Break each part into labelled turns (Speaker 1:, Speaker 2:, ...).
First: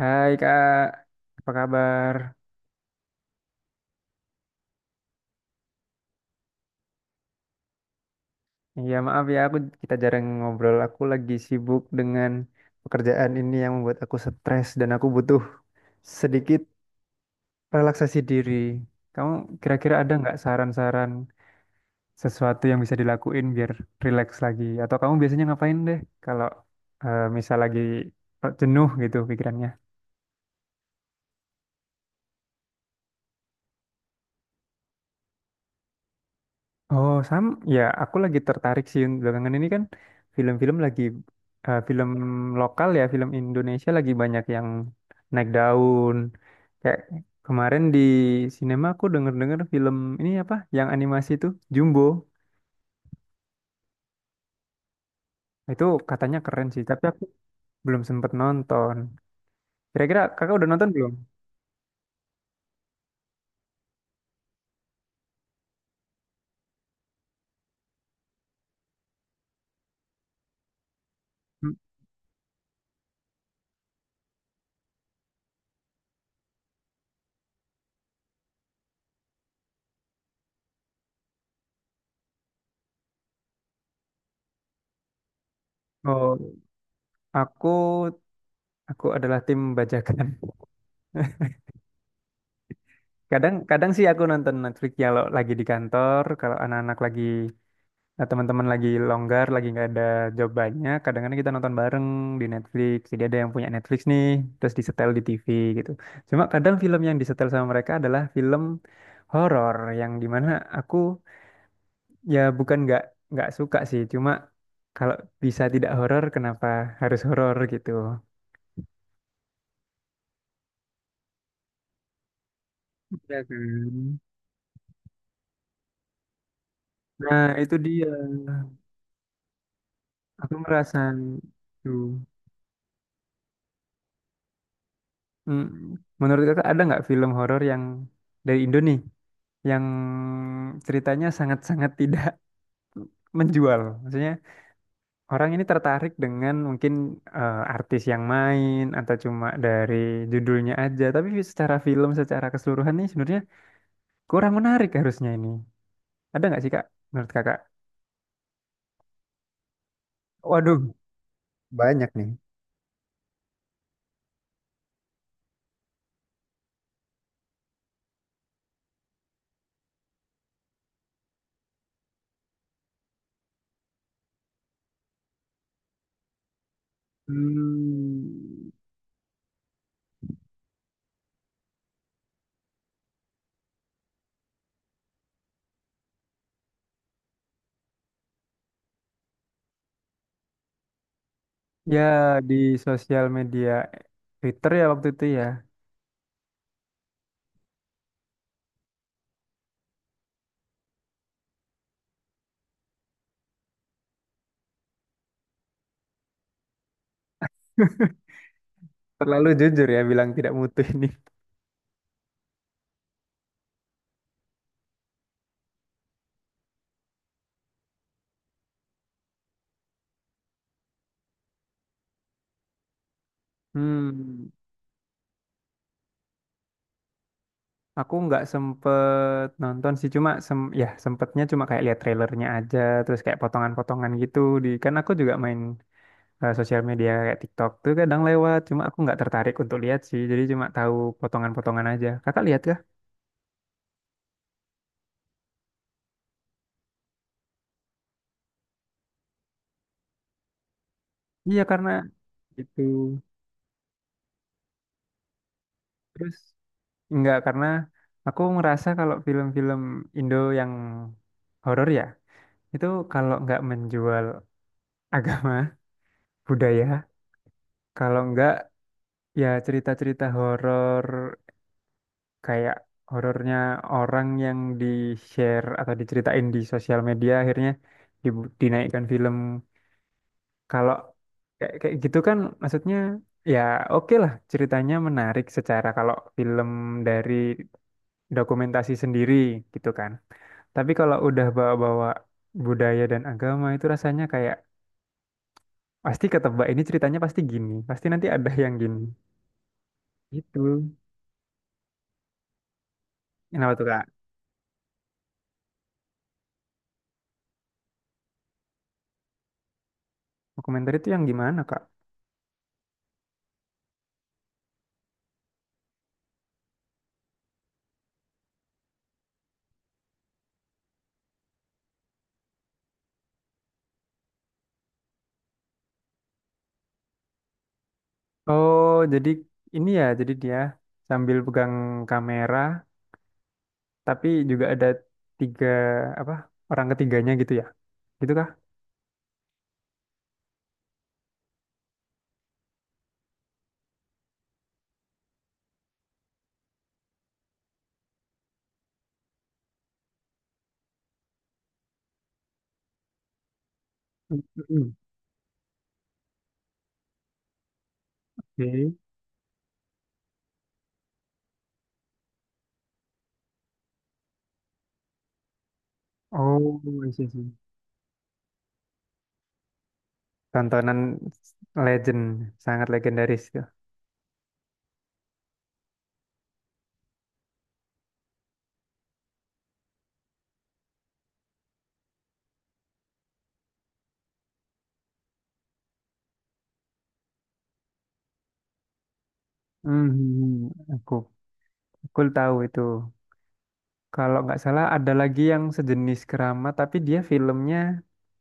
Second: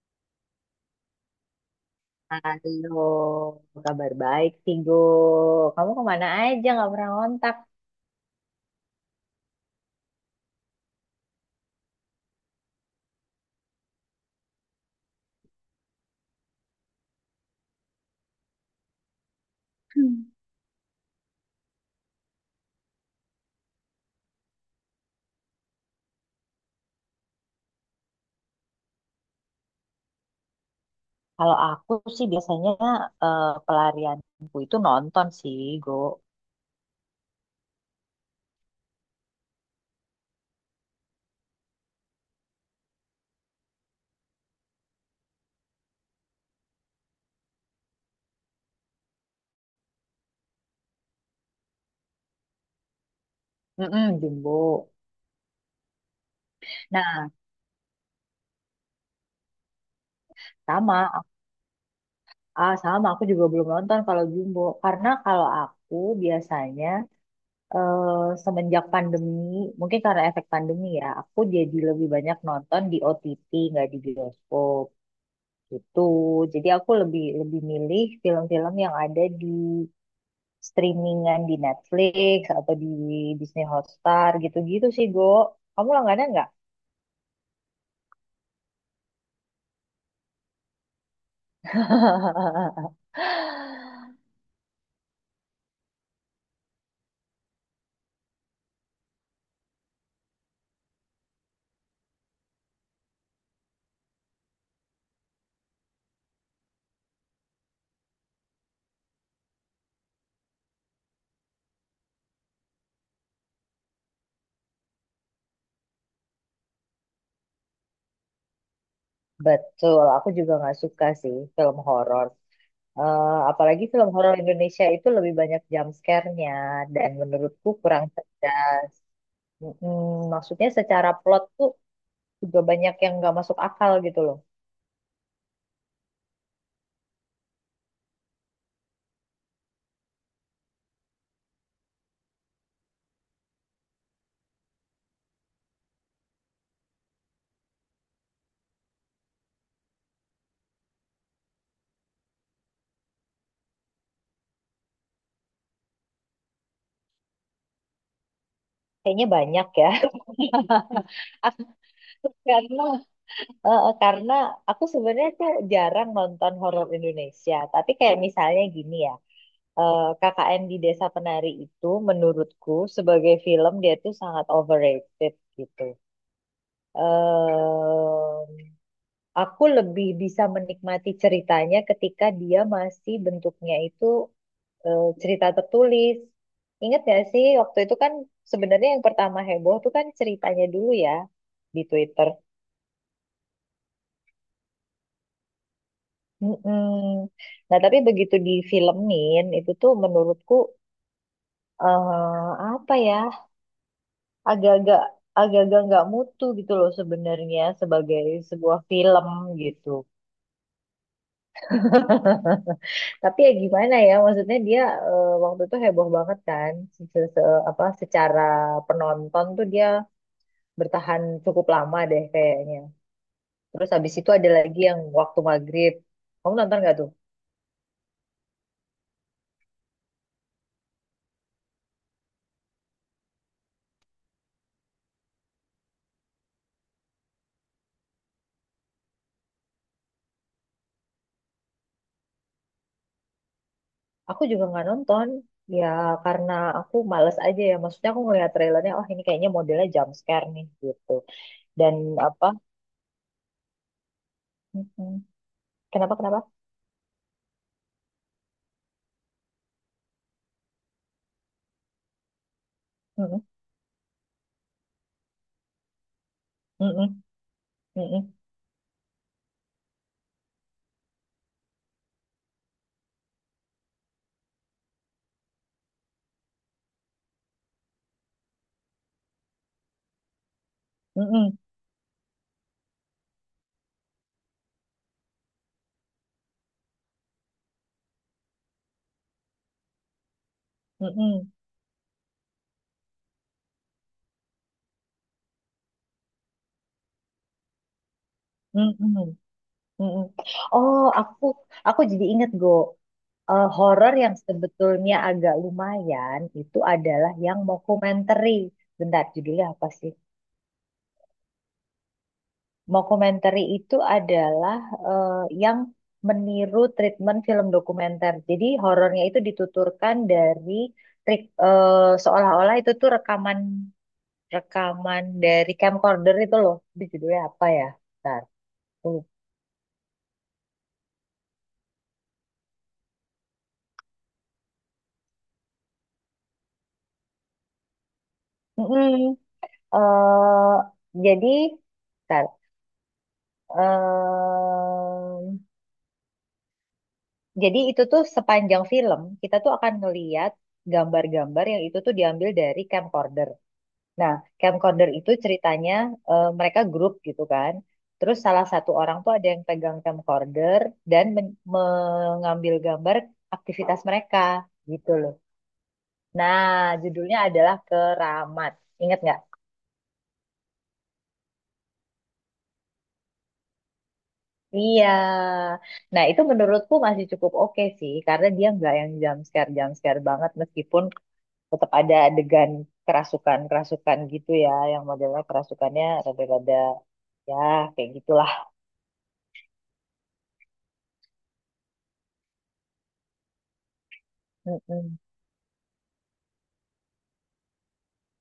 Speaker 1: Hai Kak, apa kabar?
Speaker 2: Halo, kabar baik, Tigo. Kamu kemana aja nggak pernah ngontak?
Speaker 1: Ya maaf ya kita jarang ngobrol. Aku lagi sibuk dengan pekerjaan ini yang membuat aku stres dan aku butuh sedikit relaksasi diri. Kamu kira-kira ada nggak saran-saran sesuatu yang bisa dilakuin biar relax lagi? Atau kamu biasanya ngapain deh kalau misal lagi jenuh gitu pikirannya?
Speaker 2: Kalau aku sih biasanya pelarianku itu nonton sih, Go.
Speaker 1: Oh, Sam, ya aku lagi tertarik sih belakangan ini kan film-film lagi film lokal ya, film Indonesia lagi banyak yang naik daun. Kayak kemarin di sinema aku denger-denger film ini apa yang animasi itu Jumbo.
Speaker 2: Mm-mm, Jumbo.
Speaker 1: Itu katanya keren sih, tapi aku
Speaker 2: Nah,
Speaker 1: belum sempet nonton. Kira-kira kakak udah nonton belum?
Speaker 2: sama, sama aku juga belum nonton kalau Jumbo. Karena kalau aku biasanya eh, semenjak pandemi, mungkin karena efek pandemi ya, aku
Speaker 1: Hmm.
Speaker 2: jadi lebih banyak nonton di OTT, nggak di bioskop gitu. Jadi aku lebih lebih milih film-film yang ada di streamingan di Netflix atau di Disney Hotstar gitu-gitu sih, Go. Kamu langganan
Speaker 1: Oh,
Speaker 2: nggak?
Speaker 1: aku aku adalah tim bajakan. Kadang kadang sih aku nonton Netflix ya kalau lagi di kantor, kalau anak-anak lagi, nah, teman-teman lagi longgar, lagi nggak ada job banyak, kadang-kadang kita nonton bareng di Netflix. Jadi ada yang punya Netflix nih, terus disetel di TV gitu. Cuma kadang film yang disetel sama mereka adalah film horor yang dimana aku, ya bukan nggak suka sih, cuma kalau bisa tidak horor, kenapa harus horor gitu?
Speaker 2: Betul, aku juga nggak suka sih film horor. Eh,
Speaker 1: Ya
Speaker 2: apalagi film
Speaker 1: kan?
Speaker 2: horor Indonesia itu lebih banyak jump scare-nya dan
Speaker 1: Nah,
Speaker 2: menurutku
Speaker 1: itu
Speaker 2: kurang
Speaker 1: dia.
Speaker 2: cerdas. Mm,
Speaker 1: Aku
Speaker 2: maksudnya
Speaker 1: merasa
Speaker 2: secara plot tuh
Speaker 1: itu.
Speaker 2: juga banyak yang nggak masuk akal gitu loh.
Speaker 1: Mm. Menurut kakak ada nggak film horor yang dari Indo nih yang ceritanya sangat-sangat tidak menjual. Maksudnya orang ini tertarik dengan mungkin artis yang main atau cuma dari judulnya aja, tapi secara film, secara keseluruhan nih sebenarnya kurang menarik harusnya ini. Ada nggak sih Kak? Menurut Kakak?
Speaker 2: Kayaknya banyak ya.
Speaker 1: Waduh, banyak nih.
Speaker 2: Karena karena aku sebenarnya tuh jarang nonton horor Indonesia, tapi kayak misalnya gini ya, KKN di Desa Penari itu menurutku sebagai film dia tuh sangat overrated gitu. eh
Speaker 1: Hmm,
Speaker 2: aku lebih bisa menikmati ceritanya ketika dia masih bentuknya itu cerita tertulis. Ingat gak sih waktu itu kan sebenarnya yang pertama heboh tuh kan ceritanya dulu ya di
Speaker 1: ya
Speaker 2: Twitter.
Speaker 1: di sosial media Twitter ya waktu itu ya.
Speaker 2: Mm-mm. Nah, tapi begitu difilmin itu tuh menurutku apa ya agak-agak agak-agak nggak mutu gitu loh sebenarnya sebagai sebuah film
Speaker 1: Terlalu jujur
Speaker 2: gitu.
Speaker 1: ya bilang tidak mutu ini.
Speaker 2: Tapi ya gimana ya maksudnya dia waktu itu heboh banget kan apa secara penonton tuh dia bertahan cukup lama deh kayaknya. Terus habis itu
Speaker 1: Hmm.
Speaker 2: ada lagi yang waktu maghrib. Kamu nonton nggak tuh?
Speaker 1: Aku nggak sempet nonton sih, cuma sem ya sempetnya cuma kayak lihat trailernya aja, terus kayak potongan-potongan gitu di, kan aku juga main sosial media kayak TikTok tuh kadang lewat, cuma aku nggak tertarik untuk lihat sih, jadi cuma tahu potongan-potongan aja. Kakak lihat kah?
Speaker 2: Aku juga nggak nonton ya karena aku males aja ya. Maksudnya aku ngeliat trailernya, oh ini kayaknya modelnya jump scare nih gitu.
Speaker 1: Iya karena
Speaker 2: Dan apa?
Speaker 1: itu
Speaker 2: Mm-mm. Kenapa
Speaker 1: terus
Speaker 2: kenapa?
Speaker 1: nggak, karena aku ngerasa kalau film-film Indo yang horor ya, itu kalau
Speaker 2: Mm-mm,
Speaker 1: nggak menjual agama, budaya,
Speaker 2: mm-mm,
Speaker 1: kalau
Speaker 2: mm-mm,
Speaker 1: nggak ya cerita-cerita horor kayak horornya orang yang di share atau diceritain di sosial media akhirnya dinaikkan film kalau
Speaker 2: mm-mm,
Speaker 1: kayak kayak gitu kan, maksudnya ya oke lah ceritanya menarik secara kalau film dari dokumentasi sendiri gitu kan, tapi kalau udah
Speaker 2: mm-mm,
Speaker 1: bawa-bawa budaya dan agama itu rasanya kayak pasti ketebak, ini ceritanya pasti gini, pasti nanti ada yang gini
Speaker 2: mm-mm, mm-mm.
Speaker 1: gitu.
Speaker 2: Oh, aku jadi inget, Go. Eh,
Speaker 1: Kenapa tuh Kak?
Speaker 2: horor yang sebetulnya agak lumayan itu adalah yang mockumentary. Bentar, judulnya apa sih?
Speaker 1: Dokumenter itu yang gimana Kak?
Speaker 2: Mockumentary itu adalah eh, yang meniru treatment film dokumenter. Jadi horornya itu dituturkan dari seolah-olah itu tuh rekaman rekaman dari camcorder itu loh. Itu judulnya apa ya? Bentar.
Speaker 1: Oh,
Speaker 2: Aku
Speaker 1: jadi
Speaker 2: lupa.
Speaker 1: ini ya, jadi dia sambil pegang kamera, tapi juga ada tiga apa orang ketiganya gitu ya, gitu kah?
Speaker 2: Mm-mm. Eh, jadi bentar. Em, jadi itu tuh sepanjang film kita tuh akan ngeliat gambar-gambar yang itu tuh diambil dari camcorder. Nah,
Speaker 1: Mm-mm.
Speaker 2: camcorder itu ceritanya mereka grup gitu kan. Terus salah satu
Speaker 1: Oke.
Speaker 2: orang tuh ada yang pegang camcorder dan mengambil gambar aktivitas mereka gitu loh. Nah,
Speaker 1: Oh, I see, I
Speaker 2: judulnya
Speaker 1: see.
Speaker 2: adalah Keramat. Ingat nggak?
Speaker 1: Tontonan legend, sangat legendaris itu.
Speaker 2: Iya. Nah, itu menurutku masih cukup oke sih karena dia nggak yang jump scare banget meskipun tetap ada adegan kerasukan-kerasukan gitu ya yang modelnya kerasukannya rada-rada ya kayak gitulah.
Speaker 1: Mhm. Aku tahu itu. Kalau nggak salah ada
Speaker 2: Mm-mm.
Speaker 1: lagi yang sejenis Kerama, tapi dia filmnya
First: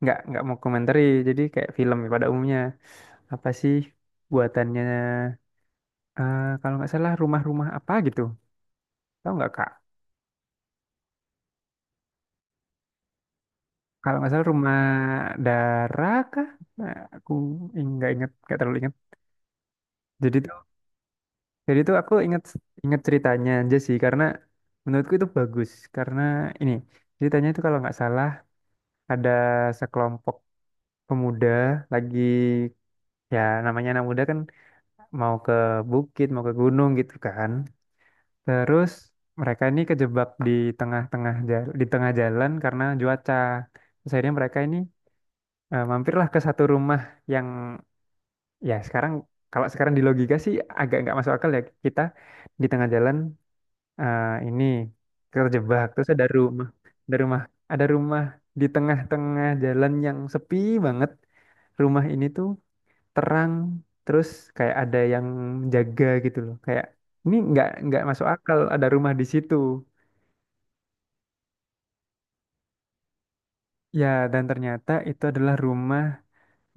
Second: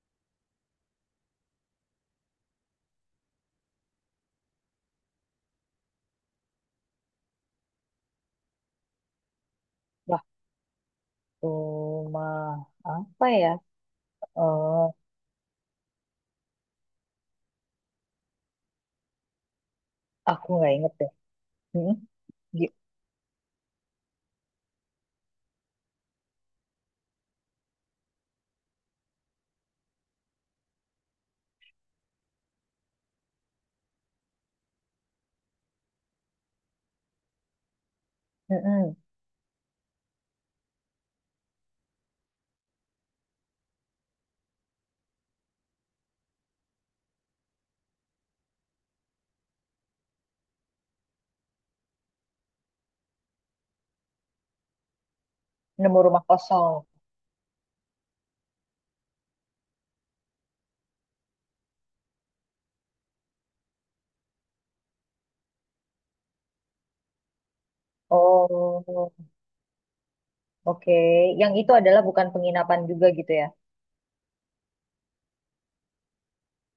Speaker 1: nggak mau komentari, jadi kayak film pada umumnya. Apa sih buatannya? Kalau nggak salah rumah-rumah apa gitu. Tahu nggak Kak?
Speaker 2: Cuma apa ya?
Speaker 1: Kalau nggak salah rumah
Speaker 2: Eh,
Speaker 1: Dara kah? Nah, aku nggak inget, nggak terlalu inget. Jadi
Speaker 2: aku
Speaker 1: tuh,
Speaker 2: nggak inget deh.
Speaker 1: jadi
Speaker 2: Hmm?
Speaker 1: tuh aku inget,
Speaker 2: Gi-
Speaker 1: inget ceritanya aja sih karena menurutku itu bagus karena ini ceritanya itu kalau nggak salah ada sekelompok pemuda lagi, ya namanya anak muda kan, mau ke bukit, mau ke gunung gitu kan. Terus
Speaker 2: Mm-mm.
Speaker 1: mereka ini kejebak di tengah-tengah jalan, di tengah jalan karena cuaca. Terus akhirnya mereka ini, eh, mampirlah ke satu rumah yang ya sekarang, kalau sekarang di logika sih agak nggak masuk akal ya, kita di tengah jalan ini terjebak,
Speaker 2: Nemu
Speaker 1: terus
Speaker 2: rumah
Speaker 1: ada rumah,
Speaker 2: kosong.
Speaker 1: ada rumah ada rumah di tengah-tengah jalan yang sepi banget, rumah ini tuh terang, terus kayak ada yang jaga gitu loh, kayak ini nggak masuk akal ada
Speaker 2: Oh,
Speaker 1: rumah di situ
Speaker 2: oke. Yang itu adalah bukan penginapan juga gitu ya?
Speaker 1: ya. Dan ternyata itu adalah rumah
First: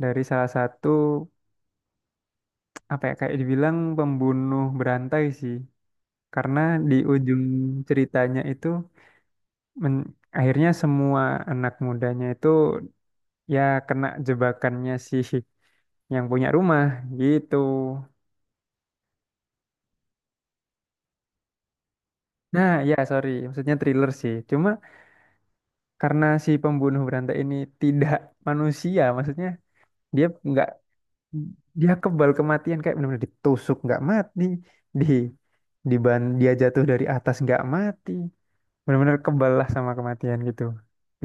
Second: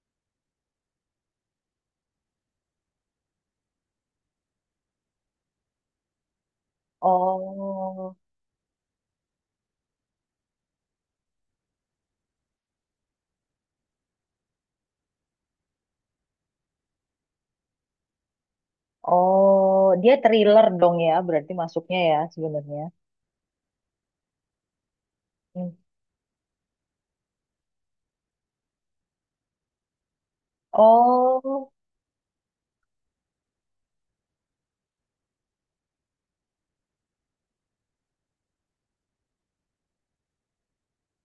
Speaker 1: dari salah satu apa ya, kayak dibilang pembunuh berantai sih. Karena di ujung
Speaker 2: Oh,
Speaker 1: ceritanya itu men- akhirnya semua anak mudanya itu ya kena jebakannya si yang punya rumah gitu.
Speaker 2: oh, dia thriller dong ya, berarti masuknya ya
Speaker 1: Nah,
Speaker 2: sebenarnya.
Speaker 1: ya sorry, maksudnya thriller sih. Cuma
Speaker 2: Hmm.
Speaker 1: karena si pembunuh berantai ini tidak manusia, maksudnya dia nggak
Speaker 2: Oh,
Speaker 1: dia kebal kematian kayak benar-benar ditusuk nggak mati, di di ban, dia jatuh dari atas nggak mati, benar-benar kebal lah sama kematian gitu.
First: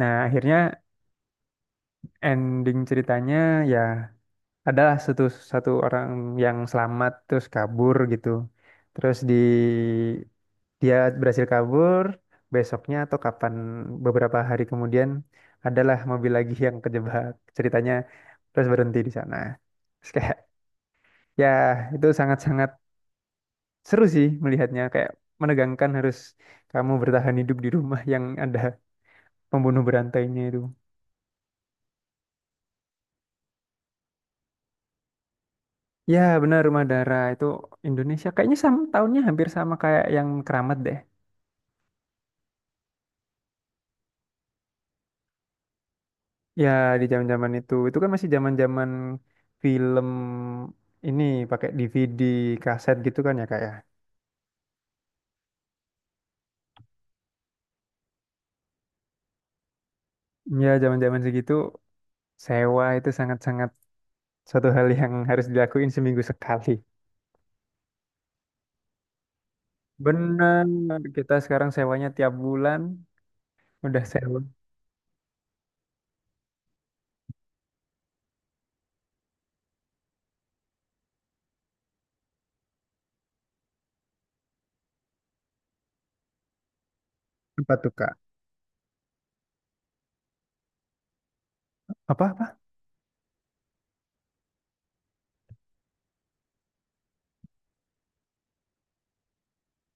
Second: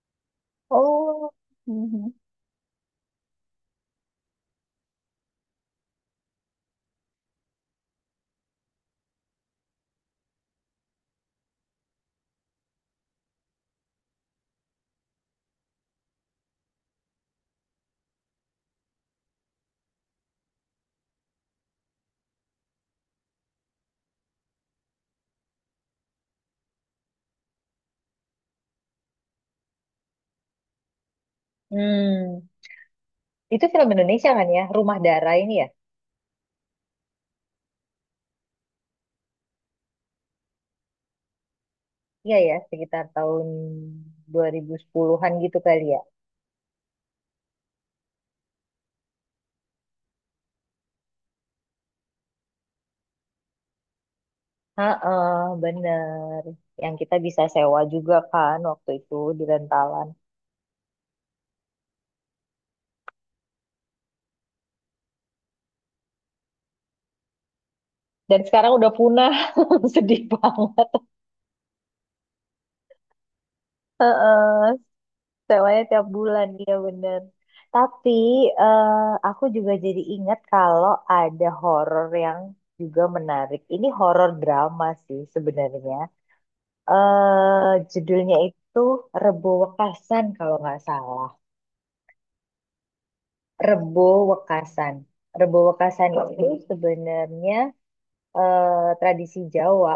Speaker 1: Nah, akhirnya
Speaker 2: oh. Mhm.
Speaker 1: ending ceritanya ya adalah satu satu orang yang selamat terus kabur gitu. Terus di, dia berhasil kabur, besoknya atau kapan beberapa hari kemudian adalah mobil lagi yang kejebak. Ceritanya terus berhenti di sana. Terus kayak ya itu sangat-sangat seru sih melihatnya, kayak menegangkan harus kamu bertahan hidup di rumah yang ada pembunuh berantainya itu.
Speaker 2: Hmm. Itu film Indonesia kan ya? Rumah Darah ini ya?
Speaker 1: Ya, benar rumah darah itu Indonesia kayaknya, sama tahunnya hampir sama kayak yang Keramat deh.
Speaker 2: Iya ya, sekitar tahun 2010-an gitu kali ya.
Speaker 1: Ya, di zaman-zaman itu. Itu kan masih zaman-zaman film ini pakai DVD, kaset gitu kan ya, Kak ya.
Speaker 2: Heeh, bener. Yang kita bisa sewa juga kan waktu itu di rentalan.
Speaker 1: Ya, zaman-zaman segitu sewa itu sangat-sangat suatu hal yang harus dilakuin seminggu sekali.
Speaker 2: Dan sekarang udah punah. Sedih
Speaker 1: Benar,
Speaker 2: banget.
Speaker 1: kita sekarang sewanya tiap bulan udah sewa.
Speaker 2: Heeh, sewanya tiap bulan, iya bener. Tapi eh, aku juga jadi ingat kalau ada horor yang juga menarik. Ini horor drama sih sebenarnya. eh
Speaker 1: Apa tuh, Kak?
Speaker 2: judulnya itu Rebo Wekasan kalau nggak salah.
Speaker 1: Apa-apa?
Speaker 2: Rebo Wekasan. Rebo Wekasan itu sebenarnya tradisi Jawa.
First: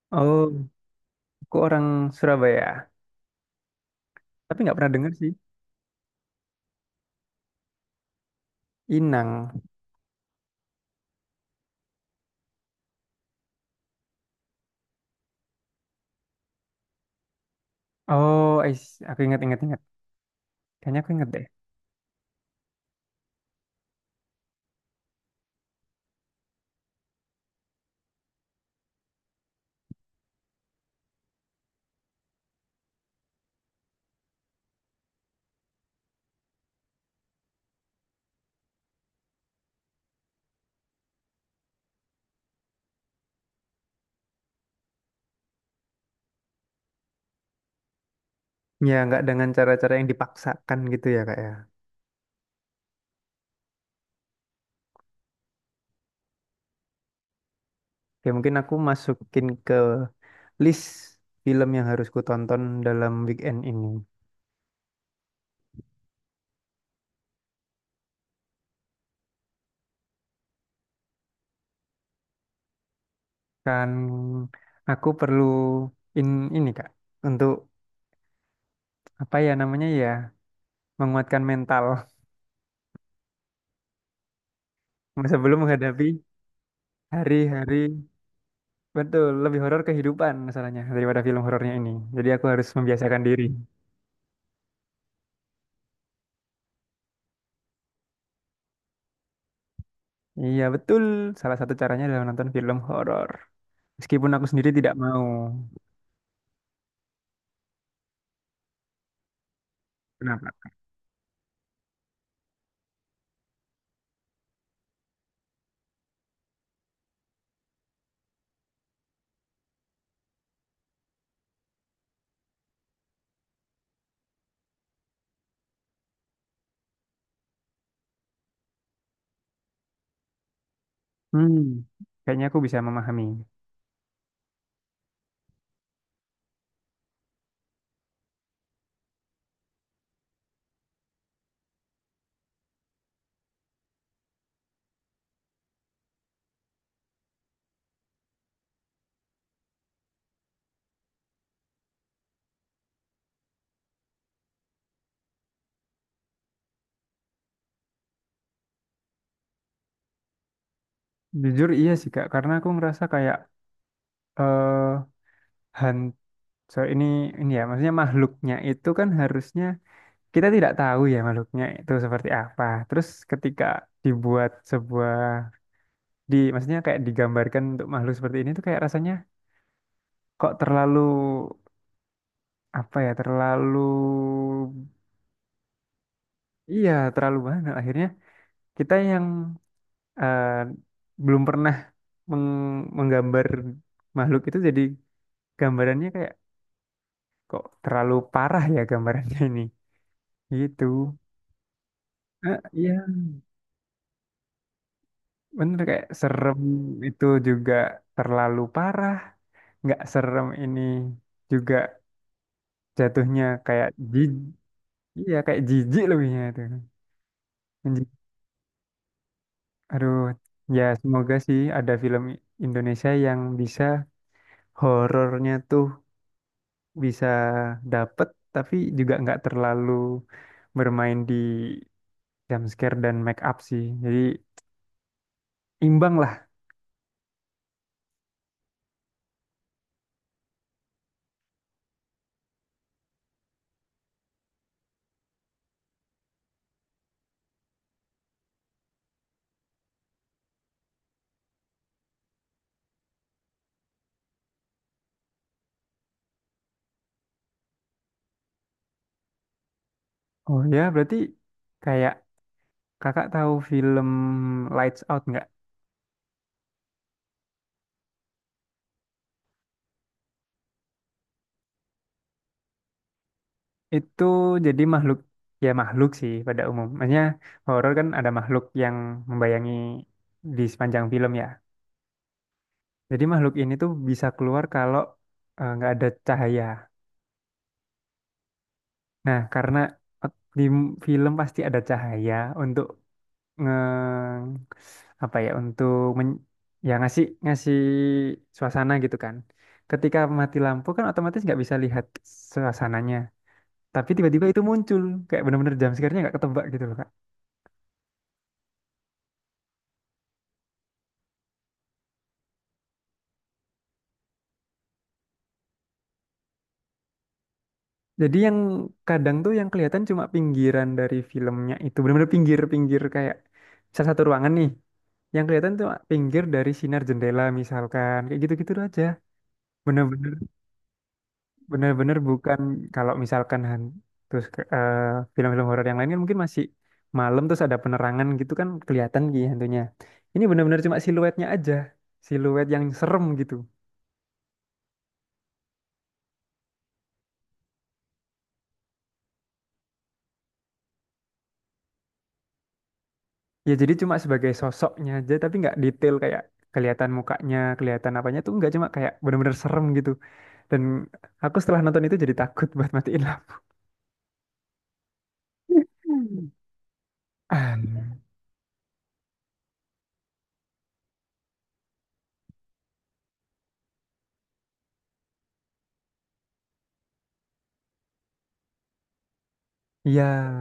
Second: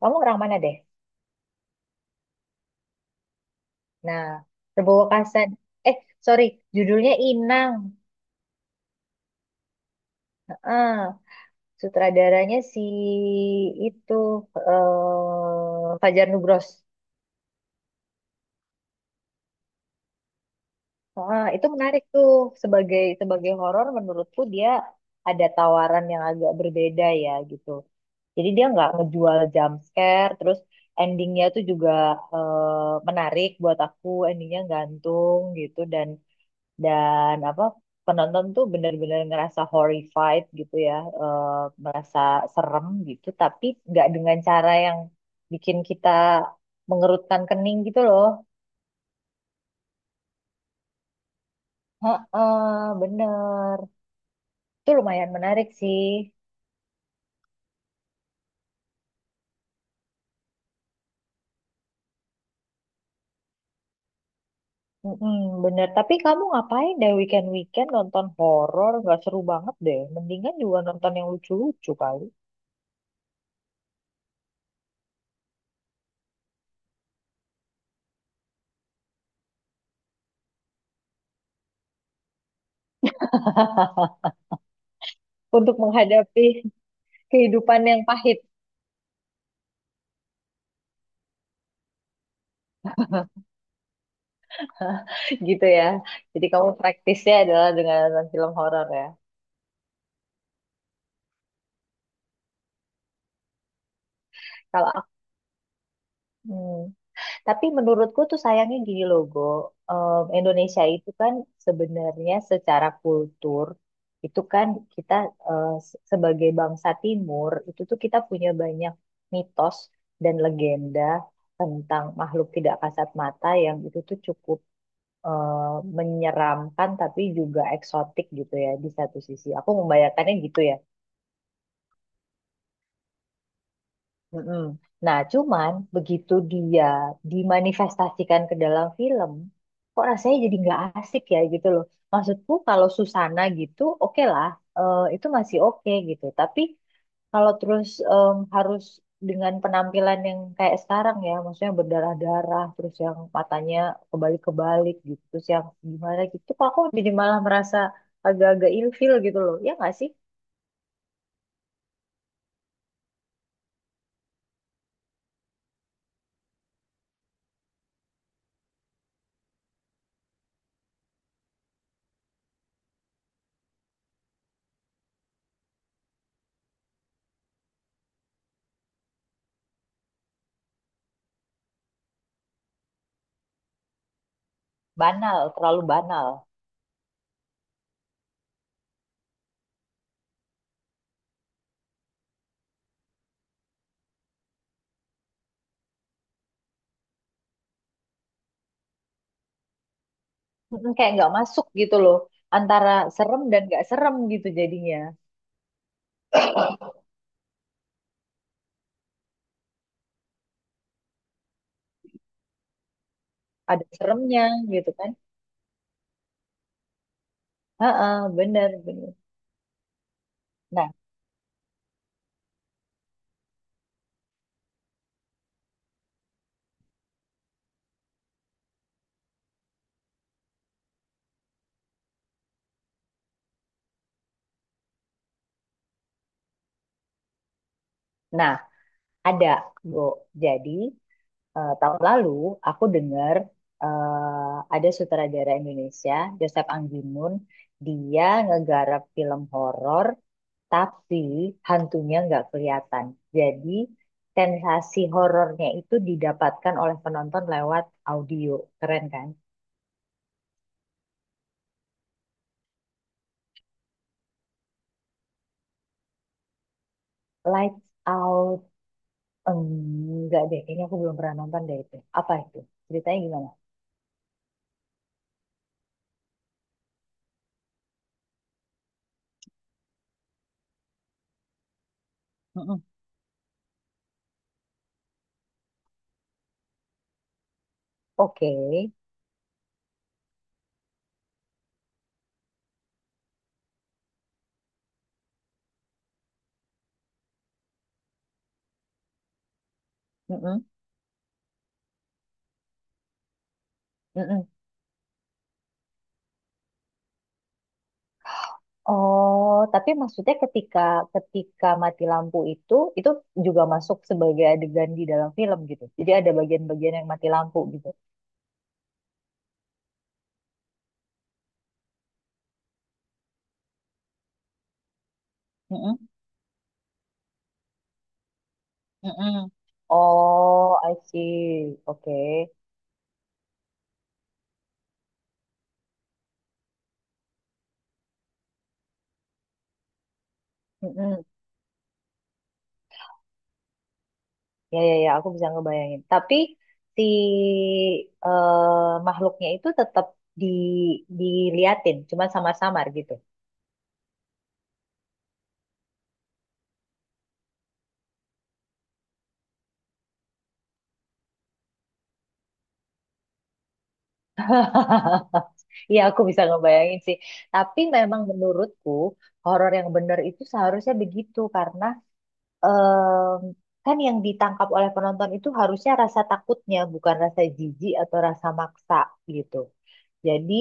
Speaker 2: Kamu orang mana
Speaker 1: Oh,
Speaker 2: deh?
Speaker 1: aku orang Surabaya,
Speaker 2: Nah,
Speaker 1: tapi nggak pernah
Speaker 2: Rebo
Speaker 1: denger sih.
Speaker 2: Kasan. Eh, sorry, judulnya Inang.
Speaker 1: Inang.
Speaker 2: Eh, sutradaranya si itu Fajar Nugros.
Speaker 1: Oh, I see. Aku ingat, ingat, ingat. Kayaknya aku ingat deh.
Speaker 2: Ah, itu menarik tuh sebagai sebagai horor. Menurutku dia ada tawaran yang agak berbeda ya gitu. Jadi dia nggak ngejual jump scare, terus endingnya tuh juga menarik buat aku, endingnya gantung gitu dan apa penonton tuh bener-bener ngerasa horrified gitu ya eh, merasa serem gitu tapi nggak dengan cara yang bikin kita mengerutkan kening gitu loh.
Speaker 1: Ya, nggak dengan cara-cara yang dipaksakan gitu ya Kak ya.
Speaker 2: Heeh, bener, itu lumayan menarik sih.
Speaker 1: Oke, mungkin aku masukin ke list film yang harus ku tonton dalam weekend ini.
Speaker 2: Mm-mm, bener, tapi kamu ngapain deh weekend weekend nonton horor? Nggak seru banget deh, mendingan juga nonton yang lucu-lucu kali.
Speaker 1: Kan aku perlu in ini Kak untuk apa ya namanya ya, menguatkan mental sebelum
Speaker 2: Untuk
Speaker 1: menghadapi
Speaker 2: menghadapi
Speaker 1: hari-hari,
Speaker 2: kehidupan yang pahit.
Speaker 1: betul lebih horor kehidupan masalahnya daripada film horornya ini. Jadi aku harus membiasakan diri.
Speaker 2: Gitu ya. Jadi kamu praktisnya adalah dengan nonton film horor ya.
Speaker 1: Iya betul, salah satu caranya adalah nonton film horor. Meskipun aku sendiri
Speaker 2: Kalau
Speaker 1: tidak
Speaker 2: aku,
Speaker 1: mau.
Speaker 2: hmm. Tapi menurutku tuh sayangnya gini loh, Go. Em,
Speaker 1: Kenapa?
Speaker 2: Indonesia itu kan sebenarnya secara kultur itu kan kita sebagai bangsa Timur itu tuh kita punya banyak mitos dan legenda tentang makhluk tidak kasat mata yang itu tuh cukup eh, menyeramkan tapi juga eksotik gitu ya di satu sisi. Aku membayangkannya gitu ya.
Speaker 1: Hmm, kayaknya aku bisa memahami.
Speaker 2: Mm-mm. Nah, cuman begitu dia dimanifestasikan ke dalam film, kok rasanya jadi nggak asik ya gitu loh. Maksudku kalau Susana gitu, oke lah, itu masih oke gitu. Tapi kalau terus harus dengan penampilan yang kayak sekarang ya, maksudnya berdarah-darah, terus yang matanya kebalik-kebalik gitu, terus yang gimana gitu, kok aku jadi malah merasa agak-agak ilfil gitu loh. Ya nggak sih?
Speaker 1: Jujur iya sih Kak, karena aku ngerasa kayak eh han- so, ini ya, maksudnya makhluknya itu kan harusnya kita tidak tahu ya makhluknya itu seperti apa. Terus ketika dibuat sebuah di, maksudnya kayak digambarkan untuk makhluk seperti ini tuh kayak rasanya kok terlalu apa ya, terlalu,
Speaker 2: Banal, terlalu banal.
Speaker 1: iya, terlalu banyak akhirnya kita yang eh, belum pernah menggambar makhluk itu, jadi gambarannya kayak kok terlalu parah ya gambarannya ini gitu.
Speaker 2: Mm-mm, kayak nggak masuk gitu loh,
Speaker 1: Ah,
Speaker 2: antara
Speaker 1: iya
Speaker 2: serem dan nggak serem gitu jadinya,
Speaker 1: bener, kayak serem itu juga terlalu parah, nggak serem ini juga jatuhnya
Speaker 2: ada
Speaker 1: kayak jijik.
Speaker 2: seremnya gitu kan.
Speaker 1: Iya kayak jijik lebihnya itu. Menji-
Speaker 2: Heeh, bener bener.
Speaker 1: aduh, ya
Speaker 2: Nah,
Speaker 1: semoga sih ada film Indonesia yang bisa horornya tuh bisa dapet, tapi juga nggak terlalu bermain di jump scare dan make up sih, jadi imbang lah.
Speaker 2: nah, ada, Go. Jadi tahun lalu aku dengar ada sutradara Indonesia Joseph Anggimun, dia ngegarap film horor tapi hantunya nggak kelihatan. Jadi sensasi horornya itu didapatkan oleh penonton lewat audio. Keren kan?
Speaker 1: Oh ya, berarti kayak kakak tahu film Lights Out nggak?
Speaker 2: Lights Out. Enggak deh, kayaknya aku belum pernah nonton deh itu. Apa itu? Ceritanya gimana?
Speaker 1: Itu jadi makhluk, ya makhluk sih pada umumnya, horor kan ada makhluk yang membayangi di sepanjang film ya,
Speaker 2: Mm-mm.
Speaker 1: jadi makhluk ini tuh bisa keluar kalau nggak ada cahaya.
Speaker 2: Oke.
Speaker 1: Nah karena film pasti ada cahaya untuk nge-, apa ya, untuk men, ya ngasih, suasana gitu kan. Ketika mati
Speaker 2: Mm-mm.
Speaker 1: lampu kan otomatis nggak bisa lihat suasananya. Tapi tiba-tiba
Speaker 2: Mm-mm.
Speaker 1: itu muncul kayak bener-bener jam sekarnya nggak ketebak gitu loh Kak.
Speaker 2: Oh, tapi maksudnya ketika ketika mati lampu itu juga masuk sebagai adegan di dalam film gitu. Jadi ada bagian-bagian yang mati lampu gitu.
Speaker 1: Jadi yang kadang tuh yang kelihatan cuma pinggiran dari filmnya itu bener-bener pinggir-pinggir kayak salah satu ruangan nih. Yang kelihatan cuma
Speaker 2: Mm-mm.
Speaker 1: pinggir dari sinar jendela misalkan, kayak gitu-gitu aja.
Speaker 2: Mm-mm.
Speaker 1: Bener-bener,
Speaker 2: Oh, I see.
Speaker 1: bener-bener
Speaker 2: Oke.
Speaker 1: bukan kalau misalkan terus film-film horor yang lain kan mungkin masih malam terus ada penerangan gitu kan kelihatan gitu hantunya. Ini bener-bener cuma
Speaker 2: Mm-mm.
Speaker 1: siluetnya aja, siluet yang serem gitu.
Speaker 2: Ya, ya, ya, aku bisa ngebayangin. Tapi si makhluknya itu tetap di diliatin, cuma samar-samar gitu.
Speaker 1: Ya jadi cuma sebagai sosoknya aja tapi nggak detail, kayak kelihatan mukanya, kelihatan apanya tuh nggak, cuma kayak bener-bener serem gitu. Dan aku setelah nonton itu jadi takut buat matiin lampu.
Speaker 2: Iya, aku bisa ngebayangin sih.
Speaker 1: Ah,
Speaker 2: Tapi memang menurutku horor yang benar itu seharusnya begitu karena em, kan yang ditangkap oleh penonton itu harusnya rasa takutnya, bukan rasa jijik atau rasa maksa gitu.
Speaker 1: iya,
Speaker 2: Jadi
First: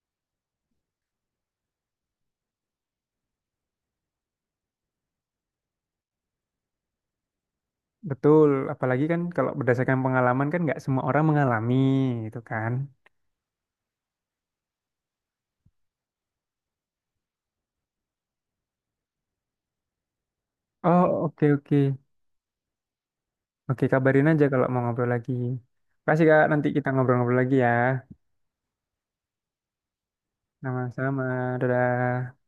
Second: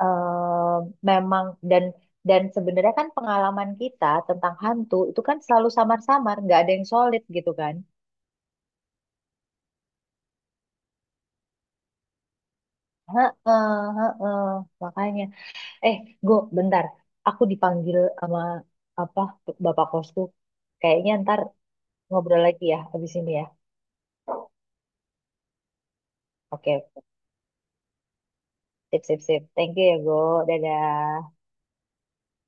Speaker 2: em, memang, dan sebenarnya kan pengalaman kita tentang hantu itu kan selalu samar-samar, nggak ada yang solid gitu kan.
Speaker 1: betul. Apalagi kan kalau berdasarkan pengalaman kan nggak semua orang mengalami itu kan.
Speaker 2: Heeh, heeh, makanya. Eh, go, bentar. Aku dipanggil sama apa bapak kosku.
Speaker 1: Oh,
Speaker 2: Kayaknya ntar
Speaker 1: oke, oke.
Speaker 2: ngobrol lagi ya abis ini ya.
Speaker 1: Oke, kabarin aja kalau mau ngobrol lagi. Kasih, Kak. Nanti kita
Speaker 2: Oke,
Speaker 1: ngobrol-ngobrol lagi ya.
Speaker 2: sip, sip, sip. Thank you ya, Go.
Speaker 1: Sama-sama.
Speaker 2: Dadah.
Speaker 1: Dadah.